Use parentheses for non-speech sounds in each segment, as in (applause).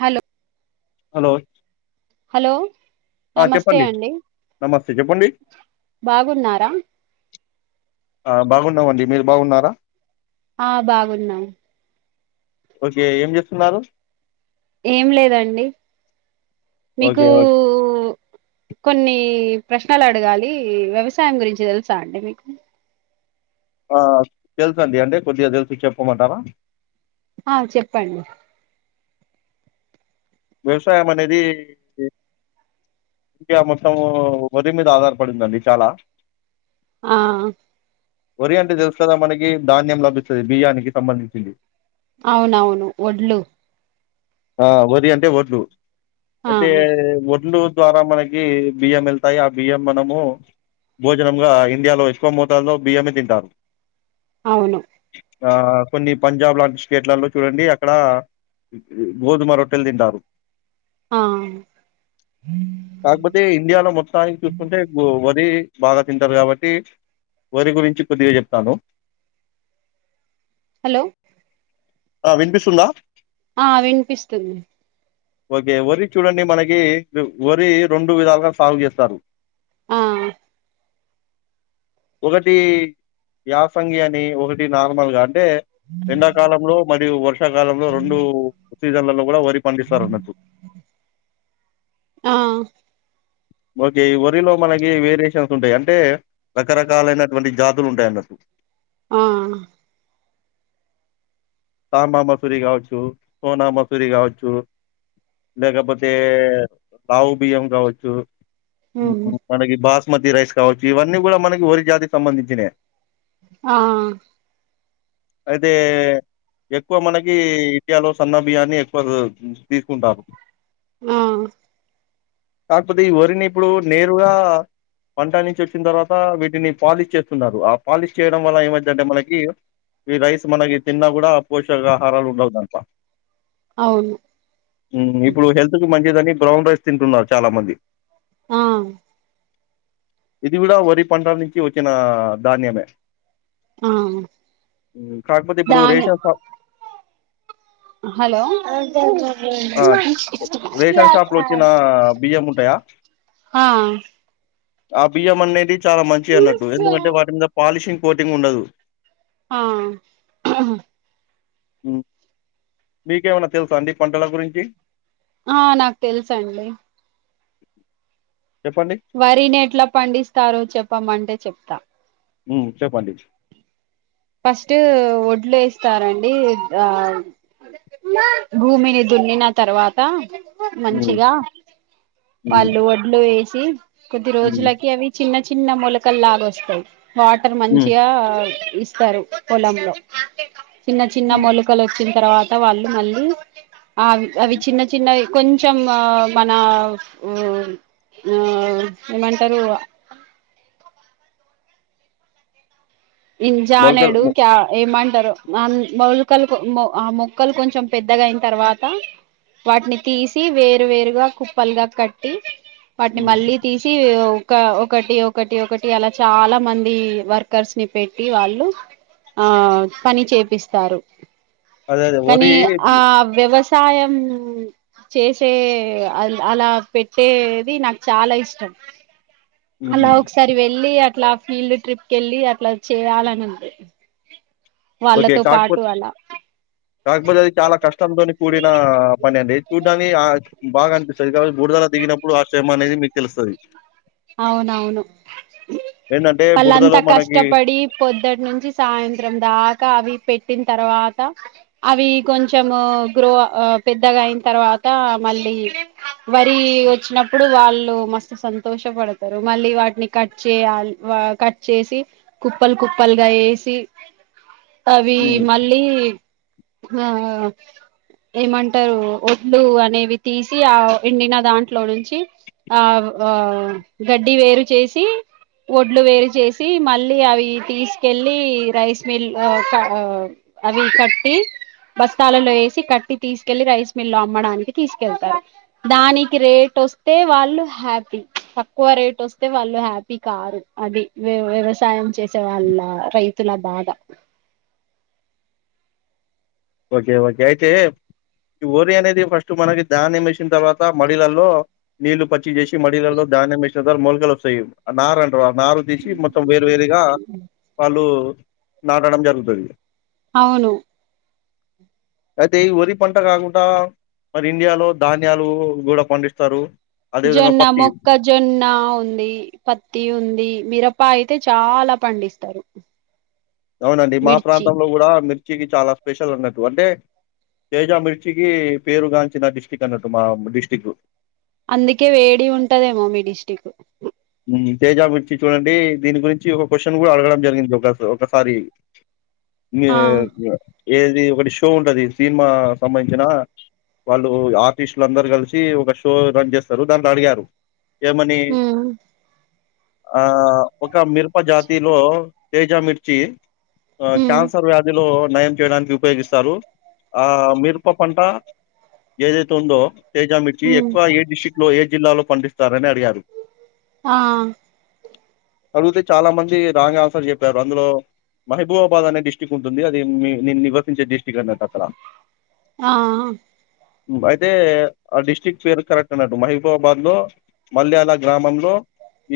Hello hello hello ఆ నమస్తే చెప్పండి అండి నమస్తే చెప్పండి బాగున్నారా ఆ బాగున్నామండి మీరు బాగున్నారా ఆ బాగున్నాం ఓకే ఏం చేస్తున్నారు ఏం లేదండి మీకు ఓకే ఓకే కొన్ని ప్రశ్నలు అడగాలి వ్యవసాయం గురించి తెలుసా అండి మీకు ఆ తెలుసు అండి అంటే కొద్దిగా తెలుసు చెప్పమంటారా ఆ చెప్పండి వ్యవసాయం అనేది ఇండియా మొత్తం వరి మీద ఆధారపడిందండి చాలా ఆ వరి అంటే తెలుసు కదా మనకి ధాన్యం లభిస్తుది బియ్యానికి సంబంధించింది అవునవును ఒడ్లు ఆ వది అంటే ఒడ్లు ఆ ఐతే ఒడ్లు ద్వారా మనకి బియ్యం వెళ్తాయి ఆ బియ్యం మనము భోజనంగా ఇండియాలో ఎక్కువ మోతాదులో బియ్యమే తింటారు అవును ఆ కొన్ని పంజాబ్ లాంటి స్టేట్లలో చూడండి అక్కడ గోధుమ రొట్టెలు తింటారు ఆ కాకపోతే ఇండియాలో మొత్తానికి చూసుకుంటే వరి బాగా తింటారు కాబట్టి వరి గురించి కొద్దిగా చెప్తాను హలో ఆ వినిపిస్తుందా ఆ వినిపిస్తుంది ఓకే వరి చూడండి మనకి వరి రెండు విధాలుగా సాగు చేస్తారు ఆ ఒకటి యాసంగి అని ఒకటి నార్మల్ గాన్ అంటే ఎండాకాలంలో మరియు వర్షాకాలంలో రెండు సీజన్లలో పండిత్ సార్ అనధు మ్ ఓకే వరిలో మనకి వేరియేషన్స్ ఉంటాయి అంటే రకరకాలైనటువంటి జాతులు ఉంటాయి అన్నట్టు మ్ తమామసూరి కావచ్చు సోనా మసూరి కావచ్చు లేకపోతే రావు బియ్యం కావచ్చు ఉమ్, మనకి బాస్ బస్మతి రైస్ కావచ్చు ఇవన్నీ కూడా మనకి వరి జాతికి సంబంధించినవే మ్మ్ అయితే ఎక్కువ మనకి ఇడియాలో సన్న బియాన్ని ఎక్కువ తీసుకుంటారు మ్ కాకపోతే ఈ వరిని ఇప్పుడు నేరుగా పంట కాకపొతె ఈ వరిని ఇపుడు నేరుగా పంటనుంచి వచ్చిన తర్వాత వీటిని పాలిష్ చేస్తున్నారు ఆ పాలిష్ చేయడం వల్ల ఏమైంది అంటెమనకి ఈ రైస్ మనకి తిన్నా కూడా పోషక ఆహారాలు ఉండవు దాంట్లో అవును మ్ ఇప్పుడు హెల్త్ కు మంచి ని బ్రౌన్ రైస్ తింటున్నారు చాలా మంది ఆమ్ ఇది కూడా వరి పంట నుంచి వచ్చినాధాన్యమే ఆ కాకపోతే ఇప్పుడు దాని రేషన్ షాపు హలో ఆ రేషన్ షాప్ లో వచ్చిన బియ్యం ఉంటాయా ఆ ఆ బియ్యమనేది చాలా మంచి అన్నట్టు ఎందుకంటే వాటి మీద పాలిషింగ్ పోటింగ్ ఉండదు మ్ ం అఓ (inaudible) మీకేమన్నా తెలుసా అండి పంటల గురించి ఆ నాకు తెలుస అండి చెప్పండి? వరిని ఎట్లా పండిస్తారో చెప్పు చెప్పమంటే చెప్తా మ్ చెప్పండి ఫస్ట్ వడ్లు వేస్తారండి ఆ భూమిని దున్నిన తర్వాత హ్మ్. మంచిగా హ్మ్. వాళ్ళు వడ్లు వేసి కొది హ్మ్. రోజులకి అవి చిన్న చిన్న మూలకల్లాగ వస్తాయి వాటర్ హ్మ్. మంచిగా వస్తారు పొలంలో చిన్న చిన్న హ్మ్. మొలకలు వచ్చ వచ్చిన తర్వాత వాళ్ళు మళ్ళీ ఆ అవి హ్మ్. చిన్న చిన్నయి కొంచెం ఆ మన ఉఁ ఉఁ ఏమంటరు? ఇం మొలకలు జానెడు మొ క్య ఏమం టరు ఆ మొలకలకు ఆ మొక్కలు కొంచెం పెద్దగా అయిన తర్వాత, వాటిని తీసి వేరు వేరుగా కుప్పలుగా కట్టి, వాటిని హ్మ్. మళ్ళీ తీసీ ఒక ఒకటి ఒకటి ఒకటి అలా చాలా మంది వర్కర్స్ ని పెట్టి వాళ్ళు ఆ పని చేపిస్తారు. అదే అదే వరి కనీ ఆ వ్యవస్ సాయం చేసే అ అలా పెట్టేది నాకు చాలా ఇష్టం. అలా హుహు. ఒకసారి వెళ్ళీ అ అట్లా ఫీల్డ్ ట్రిప్కీ ఎళ్ళి అట్లా చెయ్యాలనుంది. ఓకే. వాళ్ళతో పాటు కాకపోతే అలా కాకపోతే అది చాలా కష్టం తోని కూడినా పని అండి చూడ్డానికి ఆ బాగా అనిపిస్తది కాపోతె బుడుదల దిగినప్పుడు ఆ శ్రమ అనేది మీకు తెలుస్తది. అవునవును. ఏంటంటే వాళ్ళు బురదలో అంతా మనకి కష్టపడి పొద్దటి నుంచి సాయంత్రం దాక్ కా అవి పెట్టిన తర్వాత అవి కొంచెం గ్రో ఆ పెద్దగా అయిన తర్వాత మళ్ళీ వరి వచ్చినప్పుడు వాళ్ళు మస్తు సం తోష పడతారు మళ్ళీ వాటిని కట్ చేయల్ వా కట్ చేసి కుప్పలు కుప్పల్గా ఏసి, అవీ హ్మ్. మళ్ళీ ఆఆ ఏమంటారు ఒడ్లు అనేవి తీసి, ఆ ఎండిన దాంట్లో నుంచి ఆ ఆ గడ్డి వేరు చేసి, ఒడ్లు వేరు చేసి, మళ్ళీ అవి తీసుకెళ్ళి రైస్ మిల్ ఆ క అవి కట్టి బస్తాలలో వేసి, కట్టి తీసుకెళ్ళి రైస్ మిల్ అమ్మడానికి తీసుకెళ్తారు. దానికి రేట్ వస్తే వాళ్ళు హ్యా పి తక్కువ రేట్ వస్తే వాళ్ళు హ్యాపీ కారు, అది వ్య వ్యవసాయం చేసే వాళ్ళ రైతుల బాధ. ఓకే ఓకే అయితే ఈ వరి అనేది ఫస్ట్ మనకి ధాన్యం వేసిన తర్వాత మడిలల్లో నీళ్ళు పచ్చిగ చేసి మడిలల్లో ధాన్యం వేసిన తర్ మొలకలు వస్తయి. నార అం టరు నారు తీసి మొత్తం వేరు వేరుగా వాళ్ళూ నాటడం జరుగుతది. అవును అయితే ఈ వరి పంట కాకుంట మరి ఇండియాలో ధాన్యాలు కూడా పండిస్తారు. అదేవిధంగా జొన్న, పత్తి మొక్క జొన్నా ఉంది. పత్తి ఉంది. మీరపా కి చాల పండిస్తారు. అవునండి మా మిర్చి ప్రాంతంలో కూడా మిర్ చికి చాలా స్పెషల్ అన్నట్టు అంటే తేజా మిర్చికి పేరు గాంచిన డిస్టిక్ అన్నట్టు మా డిస్టిక్. అందుకే వేడి ఉంటదేమో మీ డిస్టిక్! మ్ తేజా మిర్చి చూడండి, దీని గురించి ఒక క్వశ్చన్ కూడా అడగడం జరిగింది ఒక ఒకసారి! నే ఆ గా ఏది ఒకటి షో ఉండది సినిమా సంబంధించిన వాళ్ళు ఆర్టిస్టులు, అందరు కలిసి ఒక షో రన్ చేస్తరు దాంట్ల అడిగారు. ఏమని హ్మ్ ఆ ఒక మిరప జాతిలో తేజ మిర్చి ఆ ఉమ్ క్యాన్సర్ వ్యాధిలో నయం చేయడానికి ఉపయోగిస్తారు. ఆ మిరప పంట ఏదైతే ఉందో తేజామిిర్చి ఉమ్ ఎక్కువ ఏ డిస్టిక్ లో ఏ జిల్లాలో పండిస్తారని అడిగారు ఆహ్ అడుగుతే చాలా మంది రాంగ్ ఆన్సర్ చెప్పారు. అందులో మహబూబాబాద్ అనే డిస్టిక్ట్ ఉంటుంది. అది మీ నేను నివసించే డిస్టిక్ అన్నట అక్కడ ఆహ్ హ అయితే ఆ డిస్టి్రిక్ట్ పేరు కరెక్ట్ అన్నట్టు. మహూబాబాద్ లో మల్యాల గ్రామం లో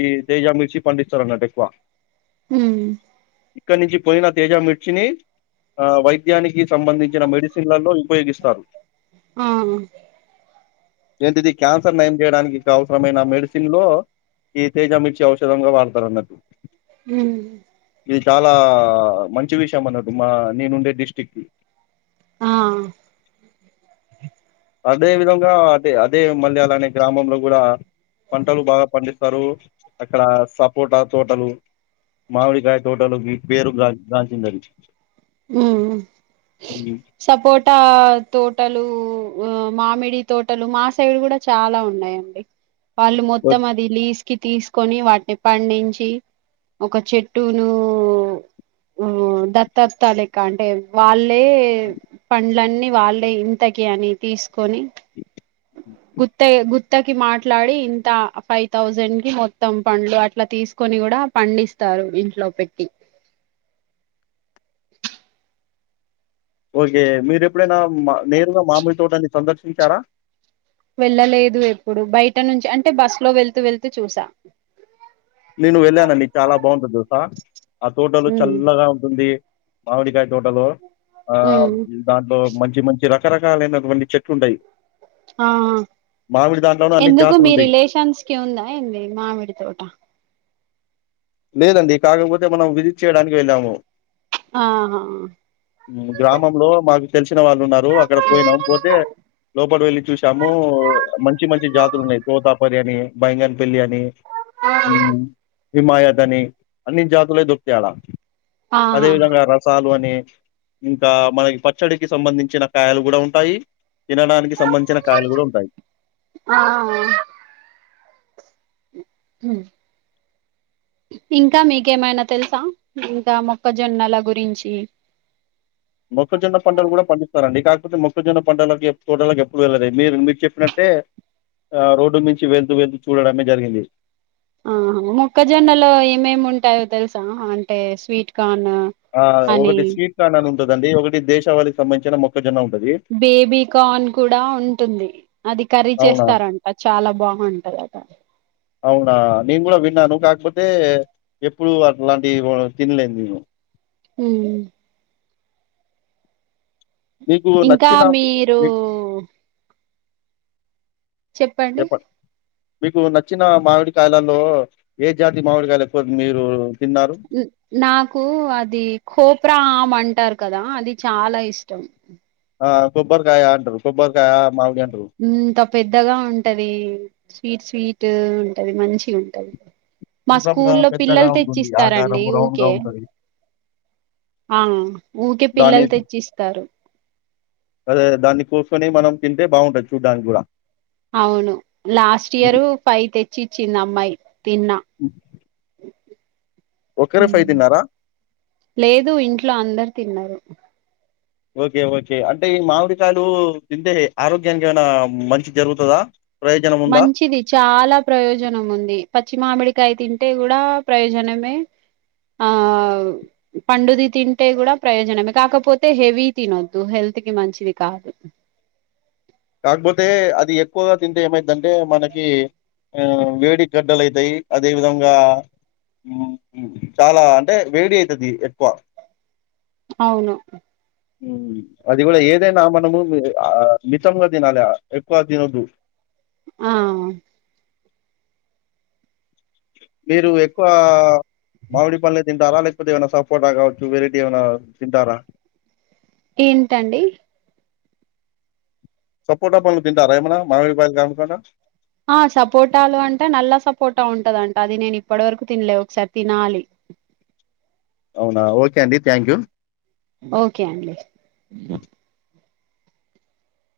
ఈ తేజ మర్చి పండిస్తారు అన్నట ఎక్కువ. ఉహ్మ్ ఇక్కడి నుంచి పోొయిన తేజ మిర్చిని. ఆ వైద్యానికి సంబంధించిన మెడిసిన్లలో ఉపయోగిస్తారు. ఆహ్ ఏంటిది క్యాన్సర్ నయం చేయడానికి అవసరమైన మెడిసిన్ లో ఈ తేజ మిర్చి ఔషధంగా వాడతారన్నాటు. ఉహ్మ్ ఇది చాలా మంచి విషయం అన్నటు. మా నేను ఉండే డిస్టిక్ కి ఆహ్ అదే విధంగా అదే అదే మళ్ళ అలానే గ్రామంలో కూడా. పంటలు బాగా పండిస్ స్తారు. అక్కడ సపోటా తోటలు, మామిడికాయ తోటలు, విత్ పేరు గా గాంచిందది. ఉహ్మ్ సపోటా తోటలు ఆ మామిడి తోటలు మా సైడ్ కూడా చాలా ఉన్నాయండి. వాళ్ళు ఓ మొత్తం అది లీస్ కి తీసుకొని వాటిని పండించి. ఒక చెట్టును ఉహ్ దత్తత్ లేక్క అంటే వాళ్ళే పండ్లన్నీ వాళ్ళే ఇంతకి అని తీసుకొని గుత్తగే గు తకి మాట్లాడి. ఇంత ఫైవ్ థౌజండ్ కి మొత్తం పండ్లు అట్లా తీసుకొని కూడా పండిస్తారు. ఇంట్లో పెట్టి ఓకే మీరు ఎప్పుడైనా మా నేరుగా మామిడి తోటన్ని సందర్శించారా. వెళ్ళలేదు ఎప్పుడు. బయట నుంచి అంటే బస్ లో వెళ్తూ వెళ్తూ చూసా. నేను వెళ్ళానండి. చాలా బావుంటది దెల్స ఆ తోటలు ఉమ్ చల్లగా ఉంటుంది. మావిడికాయ్ తోటలో. ఆ ఉమ్ దాంట్లో మంచి మంచి రక్ రకరకాలైనట్వంటీ చెట్లు ఉంటాయి. ఆ దాంట్లోనే అన్ని ఎందుకు మీ జాతులుంటాయి. రిలేషన్స్ కి ఉందా ఎంది. మామిడి తోట లేదండి. కాకపోతే మనం విజిట్ చేయడానికి వెళ్ళాము. ఆహా ఉహ్ గ్రామంలో మాకు ల్సినా వాళ్ళు ఉన్నారు. అక్కడ పోయినాం పోతే లోపలి వెళ్లి చూసాము. మంచి మంచి జా తులునాయి. తోతాపర్యాని, బంగన్ బిన్యానీ ఆహా హిమాయల్ కని అన్ని జాతులే దొకుతయి అలా ఆహా అదే విధంగ రసాలు అని లె ఇంకా మనకి పచ్చడికి సంబంధించిన కాయలు కూడ ఉంటాయి తినడానికి సంబంధించిన కాయలు కూడ ఉంటాయి ఆ ఇంక మీకేమైన తెలుస ఇంక మొక్కజొన్నల గురించి మొక్కజొన్న పంటలు కూడా పండిస్తారంండి కాకపోతే మొక్కజొన్న పంటలకి తోటలకి ఎప్పుడు వెళ్ళలే మీరు మీరు చెప్పినట్టే ఆ రోడ్డు నుంచి వెళ్తూ వెళ్తూ చూడడమే జరిగింది ఆహ మొక్కజొన్నలో ఏమేమి ఉంటాయో తెలుసా అవంటే స్వీట్ గా ఆ ఒకటి స్వీట్ కాన్ ఉ లెదండి ఒకటి దేశావనికి సంబంధించిన మొక్కజన్న ఉంటంది బేబి కార్న్ కూడా ఉ టుంది అది కర్రీ అవునా? చేస్తారంట చాల బాగుంటదట అవునా? నేను కూడా విన్నాను కాకపోతే ఎప్పుడుూ అట్లాంటి తిన్లేదు నేను ఉ మీకు ఇంకా నచ్చిన మీరూ మీకు చెప్పండి మీకు నచ్చిన మామిడి కాయల మేము ఏ జాతి మామిడికాయలు ఎక్కువ మీరు తిన్నారు న్ నాకు అది కోోప్రా ఆమ్ అంటారు కదా అది చాల ఇష్టం ఆ కొబ్బరికాయ అంటరు కొబ్బరికాయ మామిడి అంటారు ఇంత పెద్దగా ఉంటది స్వీట్ స్వీట్ ఉంటంది మంచిగ్ ఉంటది మా గుండ్రంగా స్కూల్లో పెద్దగా పిల్లలు ఉంటుంది తెచ్చిస్తారండి ఆకారము రౌండ్ గా ఊకే ఉంటది ఆ ఊకే దాని పిల్లలు తెచ్చిస్తారు అదే దాన్ని కోసుని మనం తింటే బాగుండదె చుడ్డానికి కూడా అవును లాస్ట్ ఇయరు ఫైవ్ తెచ్చి ఇచ్చింది అమ్మాయి ఇ తిన్నా ఒకరే ఫైవ్ ఊహు తిన్నారా లేదు ఇంట్లో అందరు తిన్నారు ఓకె ఓకె అంటే ఈ మామిడికాయలు తింటే ఆరోగ్యానికి ఏమైనా మంచి జరుగుతదా ప్రయోజనం ఉందా మంచిది చాల ప్రయోజనము ఉంది పశ్చి మామెేడి కాయ తింటే కూడా ప్రయోజనమే ఆ పండుది తింటే కూడా ప్రయోజనమే కాకపోతే హెవీ తినొద్దు హెల్త్ కి మంచిది కాదు కాకపోతే అది ఎక్కువగా తింటే ఏమైద్దంటే మనకి ఆ వేడి గడ్డలు అయితాయి అదే విధంగా చాల అంటే వేడి అయితది ఎక్కువ అవును అది కూడ ఏదైనా మనము మితి ఇష్టంగ తినాా లె ఎకువ తినొద్దు ఆ మీరు ఎక్కువ మామిడి పండులు తింటారా లేకపోతే ఏమైనా సపోర్టా కావచ్చు వెరైటీ ఏమైన తింటార ఏంటండి సపోట పలల్ తింటారా ఏమనా మామవి బయలు కాడా ఆ సపోటాలు అంటే నల్ల సపోటా ఉంటదంట అది నేను ఇప్పటి వరకు తినలే ఒకసారి తినాలి అవునా ఓకే అండి థ్యాంక్ యూ ఓకే అండి ఇ